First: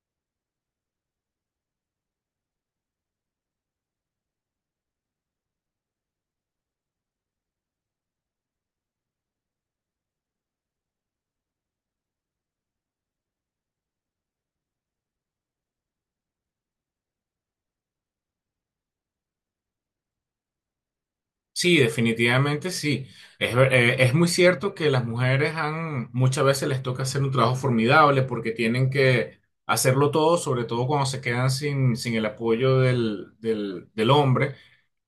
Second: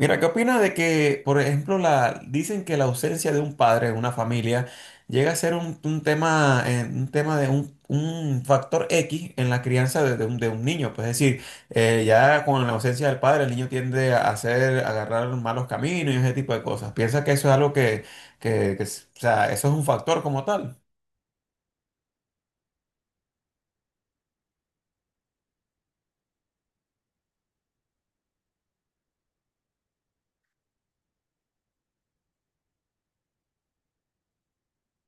Mira, ¿qué opinas de que, por ejemplo, dicen que la ausencia de un padre en una familia llega a ser un tema de un factor X en la crianza de de un niño? Pues es decir, ya con la ausencia del padre, el niño tiende a agarrar malos caminos y ese tipo de cosas. ¿Piensa que eso es algo que o sea, eso es un factor como tal? Sí, definitivamente sí. Es, es muy cierto que las mujeres han, muchas veces les toca hacer un trabajo formidable porque tienen que hacerlo todo, sobre todo cuando se quedan sin el apoyo del hombre,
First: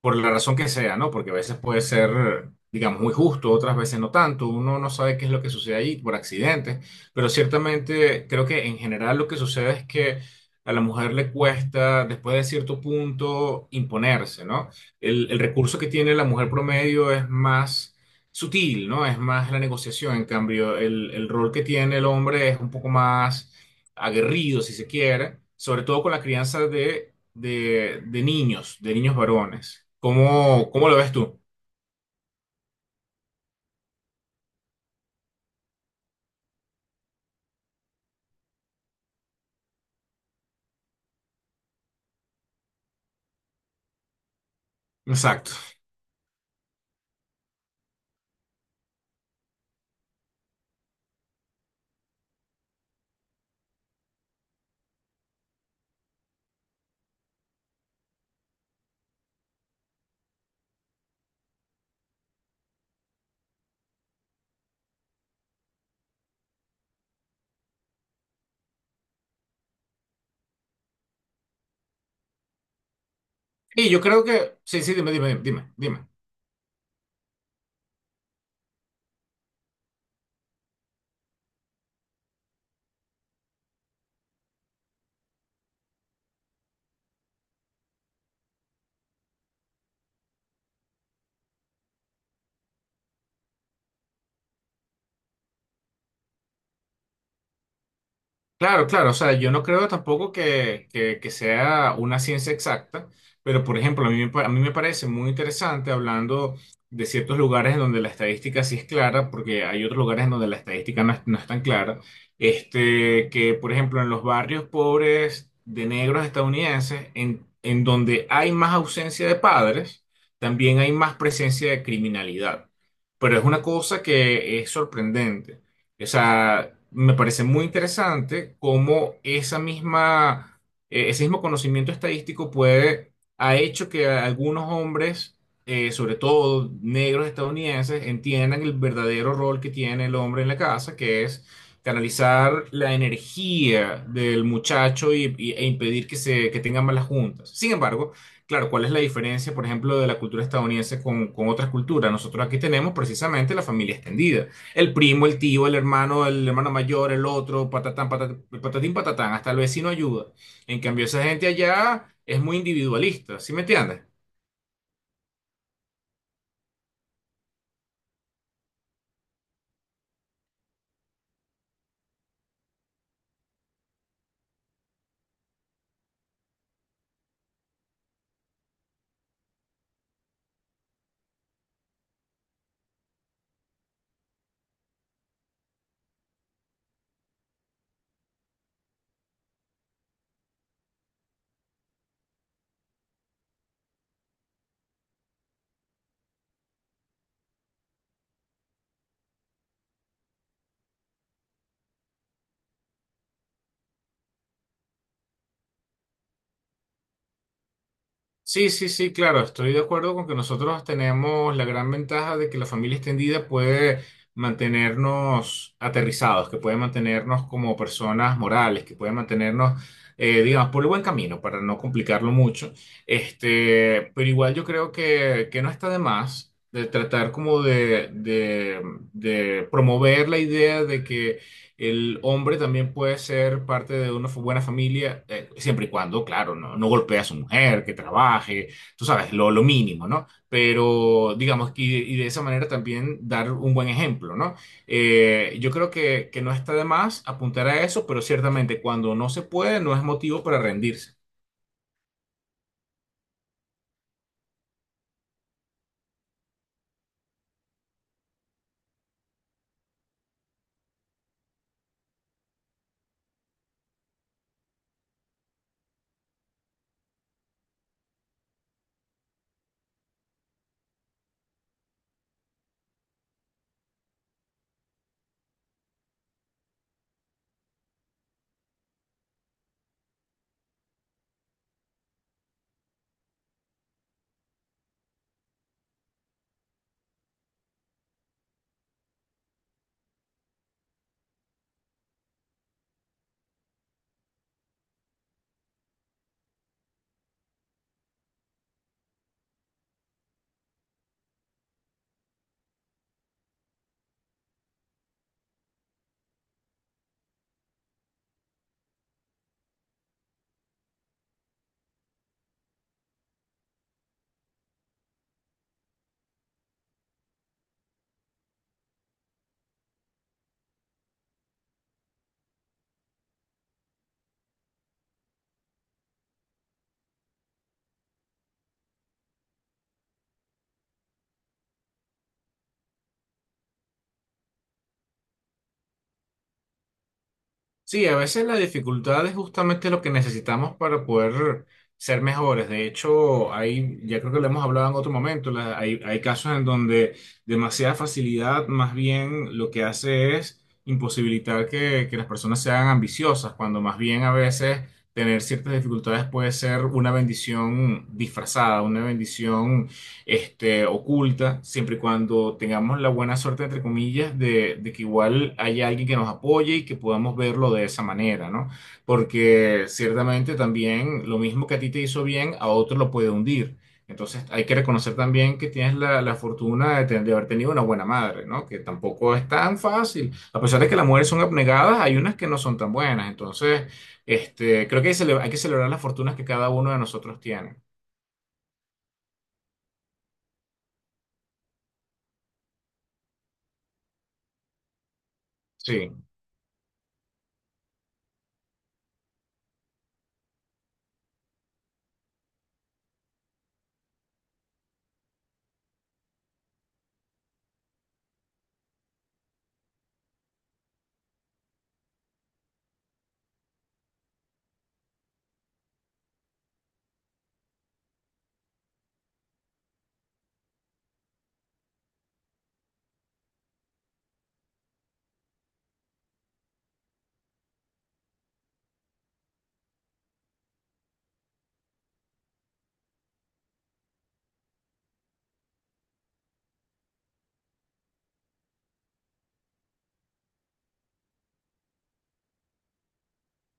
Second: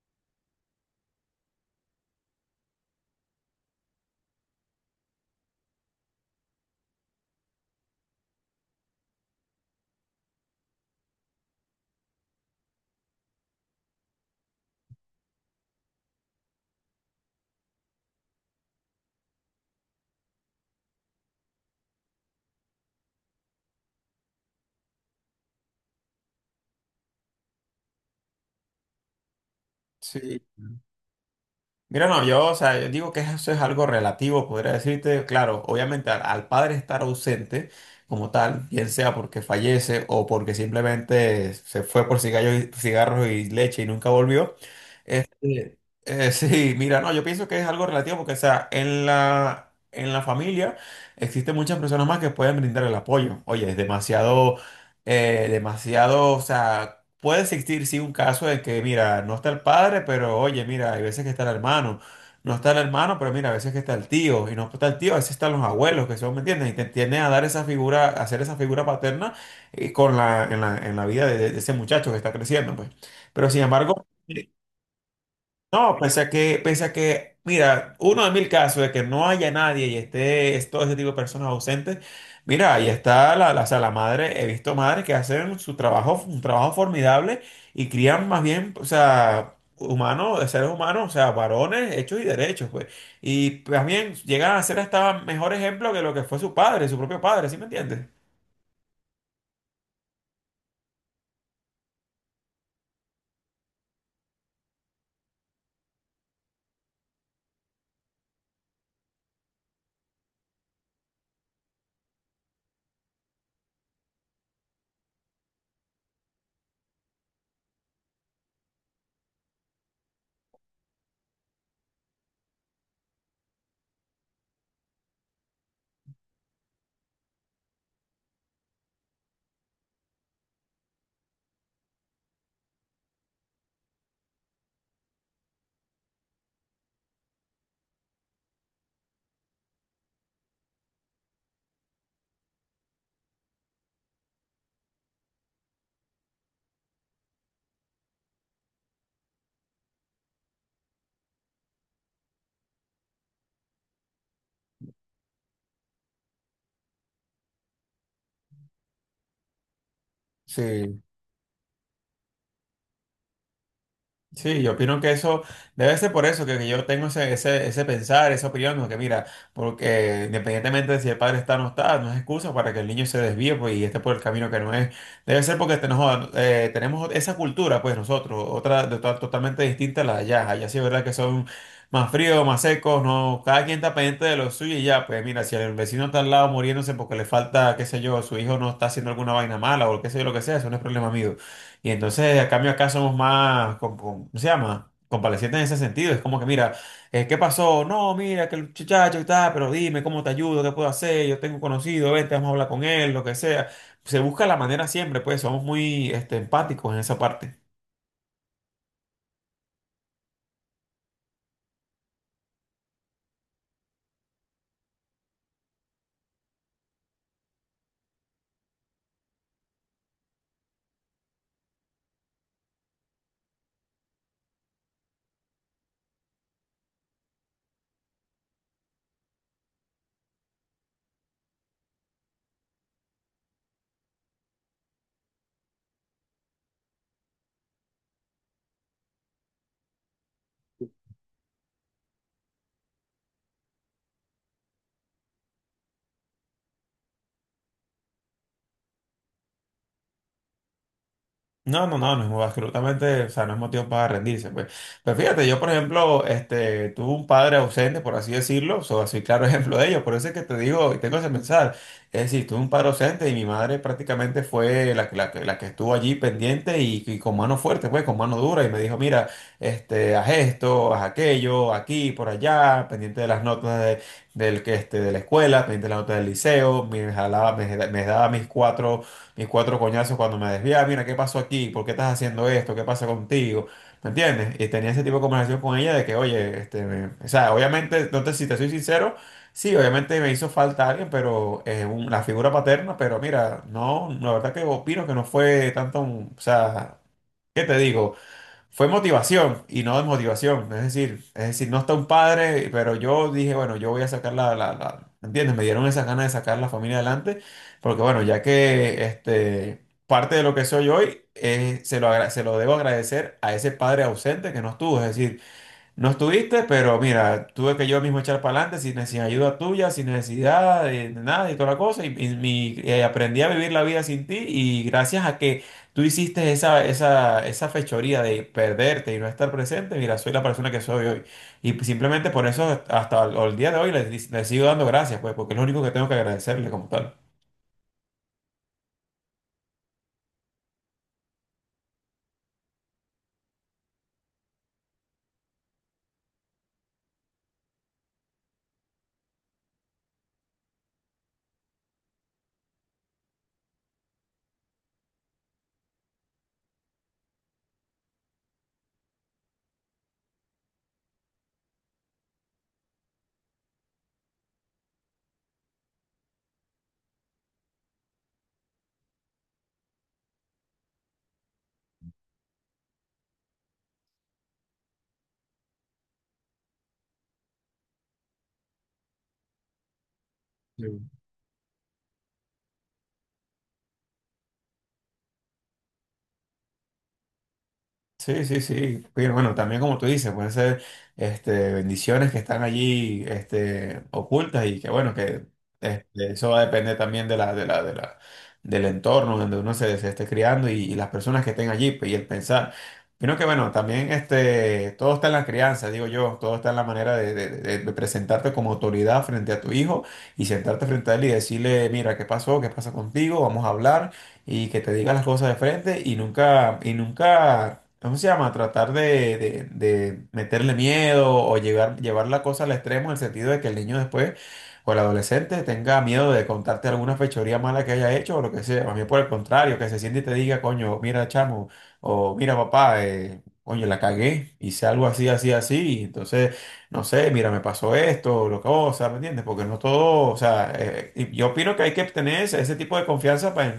por la razón que sea, ¿no? Porque a veces puede ser, digamos, muy justo, otras veces no tanto. Uno no sabe qué es lo que sucede ahí por accidentes, pero ciertamente creo que en general lo que sucede es que a la mujer le cuesta, después de cierto punto, imponerse, ¿no? El recurso que tiene la mujer promedio es más sutil, ¿no? Es más la negociación. En cambio, el rol que tiene el hombre es un poco más aguerrido, si se quiere, sobre todo con la crianza de niños, de niños varones. Sí, ¿Cómo, cómo lo ves tú? mira, no, yo, o sea, yo digo que eso es algo relativo, podría decirte, claro, obviamente al padre estar ausente como tal, bien sea porque fallece o porque simplemente se fue por cigarros y leche y nunca volvió, Exacto. eh, sí, mira, no, yo pienso que es algo relativo porque, o sea, en en la familia existen muchas personas más que pueden brindar el apoyo. Oye, es demasiado, demasiado, o sea, puede existir, sí, un caso de que, mira, no está el padre, pero oye, mira, hay veces que está el hermano. No está el hermano, pero mira, a veces que está el tío. Y no está el tío, a veces están los abuelos, que son, ¿me entiendes? Y te tienden a dar esa figura, a hacer esa figura paterna con en la vida de ese muchacho que está creciendo, pues. Pero sin Y yo embargo... creo que, sí, sí, dime, dime, dime, No, dime. Pese a que, mira, uno de mil casos de que no haya nadie y esté es todo ese tipo de personas ausentes, mira, ahí está o sea, la madre, he visto madres que hacen su trabajo, un trabajo formidable y crían más bien, o sea, humanos, seres humanos, o sea, varones hechos y derechos, pues. Y también llegan a ser hasta mejor ejemplo que lo que fue su padre, su propio padre, ¿sí me entiendes? Claro, claro, o sea, yo no creo tampoco que, que sea una ciencia exacta, pero por ejemplo, a mí, a mí me parece muy interesante hablando de ciertos lugares en donde la estadística sí es clara, porque hay otros lugares en donde la estadística no es tan clara, este, que por ejemplo en los barrios pobres de negros estadounidenses, en donde hay más ausencia de padres, también hay más presencia de criminalidad, pero es una cosa que es sorprendente. O sea, me parece muy interesante cómo esa misma, ese mismo conocimiento estadístico puede, ha hecho que algunos hombres, sobre todo negros estadounidenses, entiendan el verdadero rol que tiene el hombre en la casa, que es canalizar la energía del muchacho y, e impedir que, que tengan malas juntas. Sin embargo, claro, ¿cuál es la diferencia, por ejemplo, de la cultura estadounidense con otras culturas? Nosotros aquí tenemos precisamente la familia extendida, el primo, el tío, el hermano mayor, el otro, patatán, patatán, patatín, patatán, hasta el vecino ayuda. En Sí, cambio, esa gente allá es muy individualista, ¿sí me entiendes? sí, yo opino que eso debe ser por eso que yo tengo ese pensar, esa opinión, ¿no? Que mira, porque independientemente de si el padre está o no está, no es excusa para que el niño se desvíe pues, y esté por el camino que no es. Debe ser porque tenemos, tenemos esa cultura, pues nosotros, otra de totalmente distinta a la de allá. Allá sí es verdad que son más fríos, más secos, no, cada quien está pendiente de lo suyo y ya, pues mira, si el vecino está al lado muriéndose porque le falta, qué sé yo, su hijo no está haciendo alguna vaina mala o qué sé yo, lo que sea, eso no es problema mío. Y entonces, a cambio, acá somos más, ¿cómo se llama? Compadecientes en ese sentido. Es como que, mira, ¿qué pasó? No, mira, que el muchacho está, pero dime, ¿cómo te ayudo? ¿Qué puedo hacer? Yo tengo un conocido, vente, vamos a hablar con él, lo que sea. Se busca la manera siempre, pues somos muy este, empáticos en esa parte. Sí, sí, sí, claro, estoy de acuerdo con que nosotros tenemos la gran ventaja de que la familia extendida puede mantenernos aterrizados, que puede mantenernos como personas morales, que puede mantenernos, digamos, por el buen camino, para no complicarlo mucho. Este, pero igual yo creo que no está de más de tratar como de promover la idea de que el hombre también puede ser parte de una buena familia, siempre y cuando, claro, no golpee a su mujer, que trabaje, tú sabes, lo mínimo, ¿no? Pero digamos, y, de esa manera también dar un buen ejemplo, ¿no? Yo creo que no está de más apuntar a eso, pero ciertamente cuando no se puede, no es motivo para rendirse. No, no, no, no, absolutamente, o sea, no es motivo para rendirse, pues. Pues fíjate, yo, por ejemplo, este, tuve un padre ausente, por así decirlo, o sea, soy claro ejemplo de ello, por eso es que te digo, y tengo ese pensar, es decir, tuve un padre ausente y mi madre prácticamente fue la que estuvo allí pendiente y con mano fuerte, pues, con mano dura, y me dijo, mira, este, haz esto, haz aquello, aquí, por allá, pendiente de las notas este, de la escuela, pendiente de las notas del liceo, me jalaba, me daba mis cuatro coñazos cuando me desviaba, mira, ¿qué pasó aquí? ¿Por qué estás haciendo esto? ¿Qué pasa contigo? ¿Me entiendes? Y tenía ese tipo de conversación con ella de que, oye, este, o sea, obviamente, entonces, si te soy sincero, sí, obviamente me hizo falta alguien, pero la figura paterna, pero mira, no, la verdad que opino que no fue tanto, o sea, ¿qué te digo? Fue motivación y no desmotivación. Es decir, no está un padre, pero yo dije, bueno, yo voy a sacar ¿entiendes? Me dieron esas ganas de sacar la familia adelante, porque bueno, ya que este, parte de lo que soy hoy, se lo, se lo debo agradecer a ese padre ausente que no estuvo. Es decir, no estuviste, pero mira, tuve que yo mismo echar para adelante sin ayuda tuya, sin necesidad de, nada y toda la cosa. Aprendí a vivir la vida sin ti y gracias a que tú hiciste esa fechoría de perderte y no estar presente, mira, soy la persona que soy hoy. Y simplemente por eso hasta el día de hoy le sigo dando gracias, pues, porque es lo único que tengo que agradecerle como tal. Sí, a veces la dificultad es justamente lo que necesitamos para poder ser mejores. De hecho, hay, ya creo que lo hemos hablado en otro momento, hay, hay casos en donde demasiada facilidad más bien lo que hace es imposibilitar que las personas sean ambiciosas, cuando más bien a veces tener ciertas dificultades puede ser una bendición disfrazada, una bendición este, oculta, siempre y cuando tengamos la buena suerte, entre comillas, de que igual haya alguien que nos apoye y que podamos verlo de esa manera, ¿no? Porque ciertamente también lo mismo que a ti te hizo bien, a otro lo puede hundir. Entonces hay que reconocer también que tienes la fortuna de, de haber tenido una buena madre, ¿no? Que tampoco es tan fácil. A pesar de que las mujeres son abnegadas, hay unas que no son tan buenas. Entonces, este, creo que hay, hay que celebrar las fortunas que cada uno de nosotros tiene. Sí, sí, sí. Pero bueno, también como tú dices, pueden ser este, bendiciones que están allí este, ocultas y que bueno, que este, Sí. eso va a depender también de la, del entorno donde uno se esté criando y las personas que estén allí pues, y el pensar. Sino que bueno, también este, todo está en la crianza, digo yo, todo está en la manera de presentarte como autoridad frente a tu hijo y sentarte frente a él y decirle, mira, ¿qué pasó? ¿Qué pasa contigo? Vamos a hablar y que te diga las cosas de frente y nunca ¿cómo se llama? Tratar de meterle miedo o llevar la cosa al extremo en el sentido de que el niño después o el adolescente tenga miedo de contarte alguna fechoría mala que haya hecho o lo que sea. A mí por el contrario, que se siente y te diga, coño, mira chamo o mira papá, coño, la cagué, hice algo así, así, así. Y entonces, no sé, mira, me pasó esto, lo que cosa, ¿me entiendes? Porque no todo, o sea, y yo opino que hay que tener ese tipo de confianza para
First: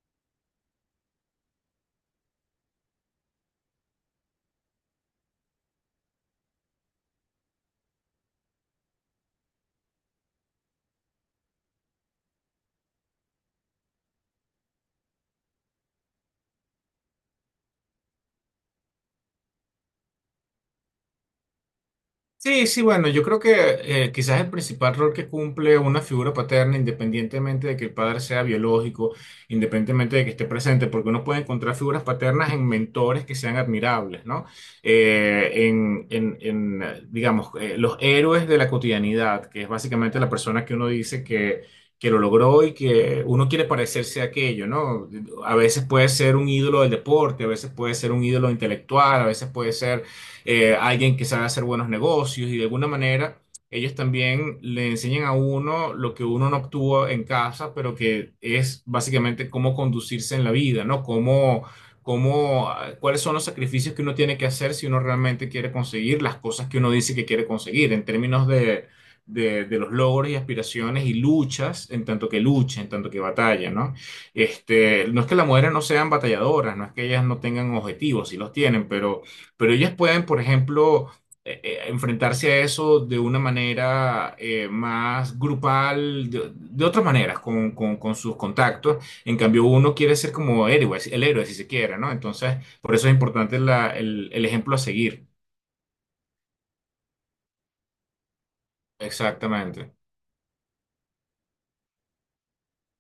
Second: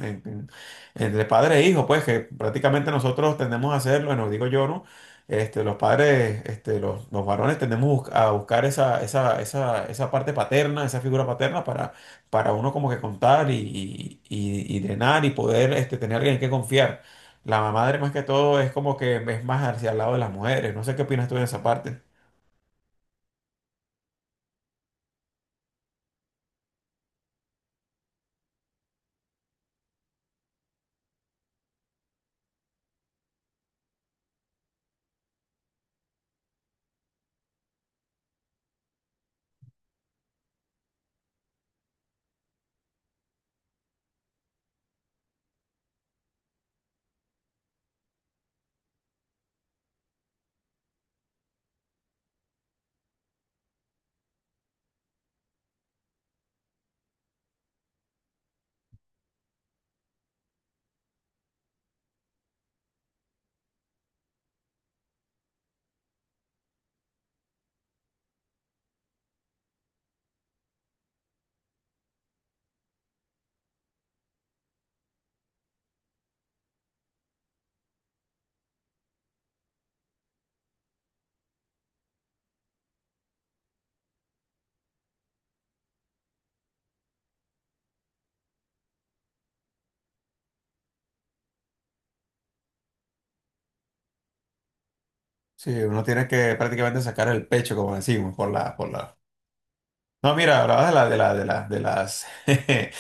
entre padre e hijo, pues que prácticamente nosotros tendemos a hacerlo, bueno, digo yo, ¿no? Este, los padres, este, los varones tendemos a buscar esa parte paterna, esa figura paterna para uno como que contar y drenar y poder este, tener alguien en que confiar. La madre más que todo es como que es más hacia el lado de las mujeres. No sé qué opinas tú en esa parte. Sí, sí, bueno, yo creo que quizás el principal rol que cumple una figura paterna, independientemente de que el padre sea biológico, independientemente de que esté presente, porque uno puede encontrar figuras paternas en mentores que sean admirables, ¿no? Digamos, los héroes de la cotidianidad, que es básicamente la persona que uno dice que lo logró y que uno quiere parecerse a aquello, ¿no? A veces puede ser un ídolo del deporte, a veces puede ser un ídolo intelectual, a veces puede ser alguien que sabe hacer buenos negocios y de alguna manera ellos también le enseñan a uno lo que uno no obtuvo en casa, pero que es básicamente cómo conducirse en la vida, ¿no? Cómo, cómo, ah, cuáles son los sacrificios que uno tiene que hacer si uno realmente quiere conseguir las cosas que uno dice que quiere conseguir en términos de... De los logros y aspiraciones y luchas, en tanto que lucha, en tanto que batalla, ¿no? Este, no es que las mujeres no sean batalladoras, no es que ellas no tengan objetivos, sí los tienen, pero ellas pueden, por ejemplo, enfrentarse a eso de una manera más grupal, de otras maneras, con, con sus contactos. En cambio, uno quiere ser como héroe, el héroe, si se quiere, ¿no? Entonces, por eso es importante el ejemplo a seguir. Sí, uno tiene que prácticamente sacar el pecho, como decimos, por Exactamente. no, mira, hablabas de las, de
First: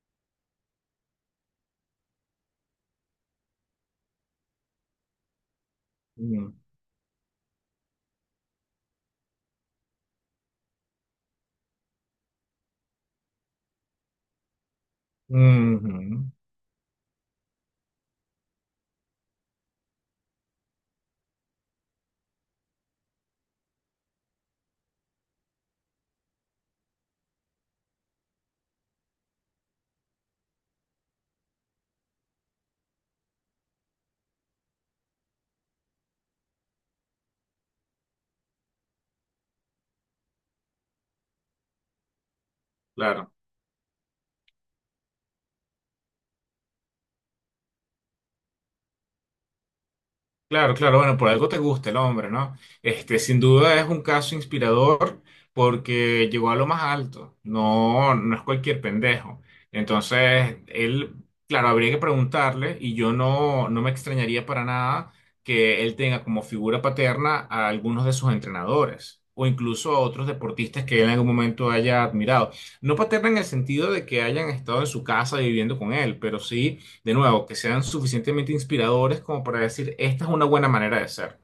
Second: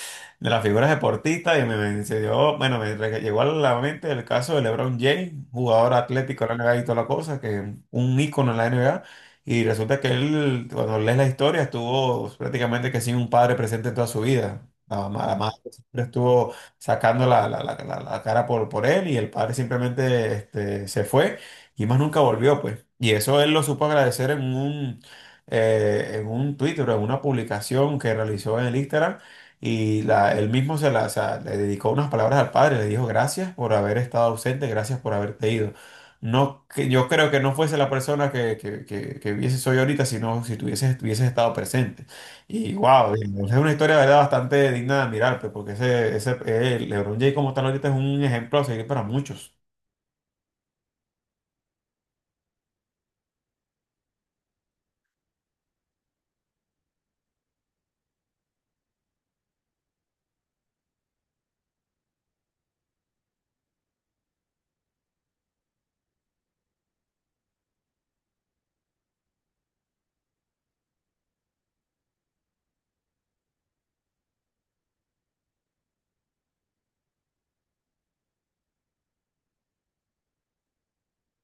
las figuras deportistas y bueno, llegó a la mente el caso de LeBron James, jugador atlético Mm. de la NBA y toda la cosa, que un ícono en la NBA, y resulta que él, cuando lees la historia, estuvo prácticamente que sin un padre presente en toda su vida. La madre siempre Ujú. estuvo sacando la cara por él y el padre simplemente este, se fue y más nunca volvió, pues. Y eso él lo supo agradecer en un Twitter o en una publicación que realizó en el Instagram y él mismo o sea, le dedicó unas palabras al padre, le dijo gracias por haber estado ausente, gracias por haberte ido. No, que yo creo que no fuese la persona que hubiese soy ahorita, sino si tuvieses, hubieses estado presente. Y wow, es Claro. una historia de verdad bastante digna de admirar, pues, porque ese LeBron James como tal ahorita es un ejemplo a seguir para muchos. Claro, claro, bueno, por algo te gusta el hombre, ¿no? Este, sin duda es un caso inspirador porque llegó a lo más alto, no, no es cualquier pendejo. Entonces, él, claro, habría que preguntarle y yo no, no me extrañaría para nada que él tenga como figura paterna a algunos de sus entrenadores o incluso a otros deportistas que él en algún momento haya admirado. No paterna en el sentido de que hayan estado en su casa viviendo con él, pero sí de nuevo, que sean suficientemente inspiradores como para decir, esta es una buena manera de ser.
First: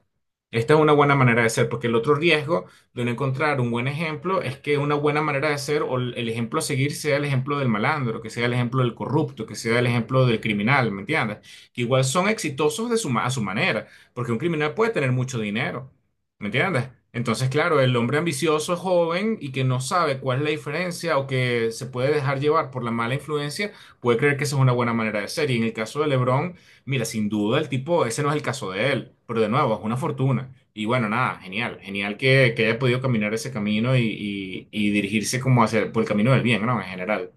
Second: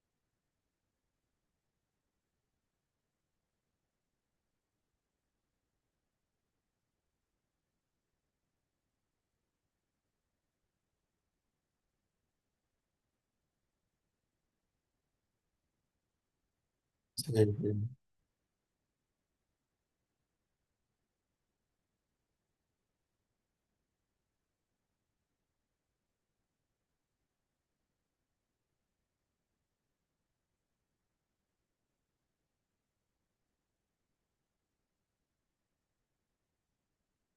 Esta es una buena manera de ser, porque el otro riesgo de no encontrar un buen ejemplo es que una buena manera de ser o el ejemplo a seguir sea el ejemplo del malandro, que sea el ejemplo del corrupto, que sea el ejemplo del criminal, ¿me entiendes? Que igual son exitosos de su, a su manera, porque un criminal puede tener mucho dinero, ¿me entiendes? Sí. Entonces, claro, el Sí. hombre ambicioso, joven y que no sabe cuál es la diferencia o que se puede dejar llevar por la mala influencia puede creer que esa es una buena manera de ser. Y en el caso de LeBron, mira, sin duda el tipo, ese no es el caso de él, pero de nuevo, es una fortuna. Y bueno, nada, genial, genial que haya podido caminar ese camino y, y dirigirse como hacia, por el camino del bien, ¿no? En general.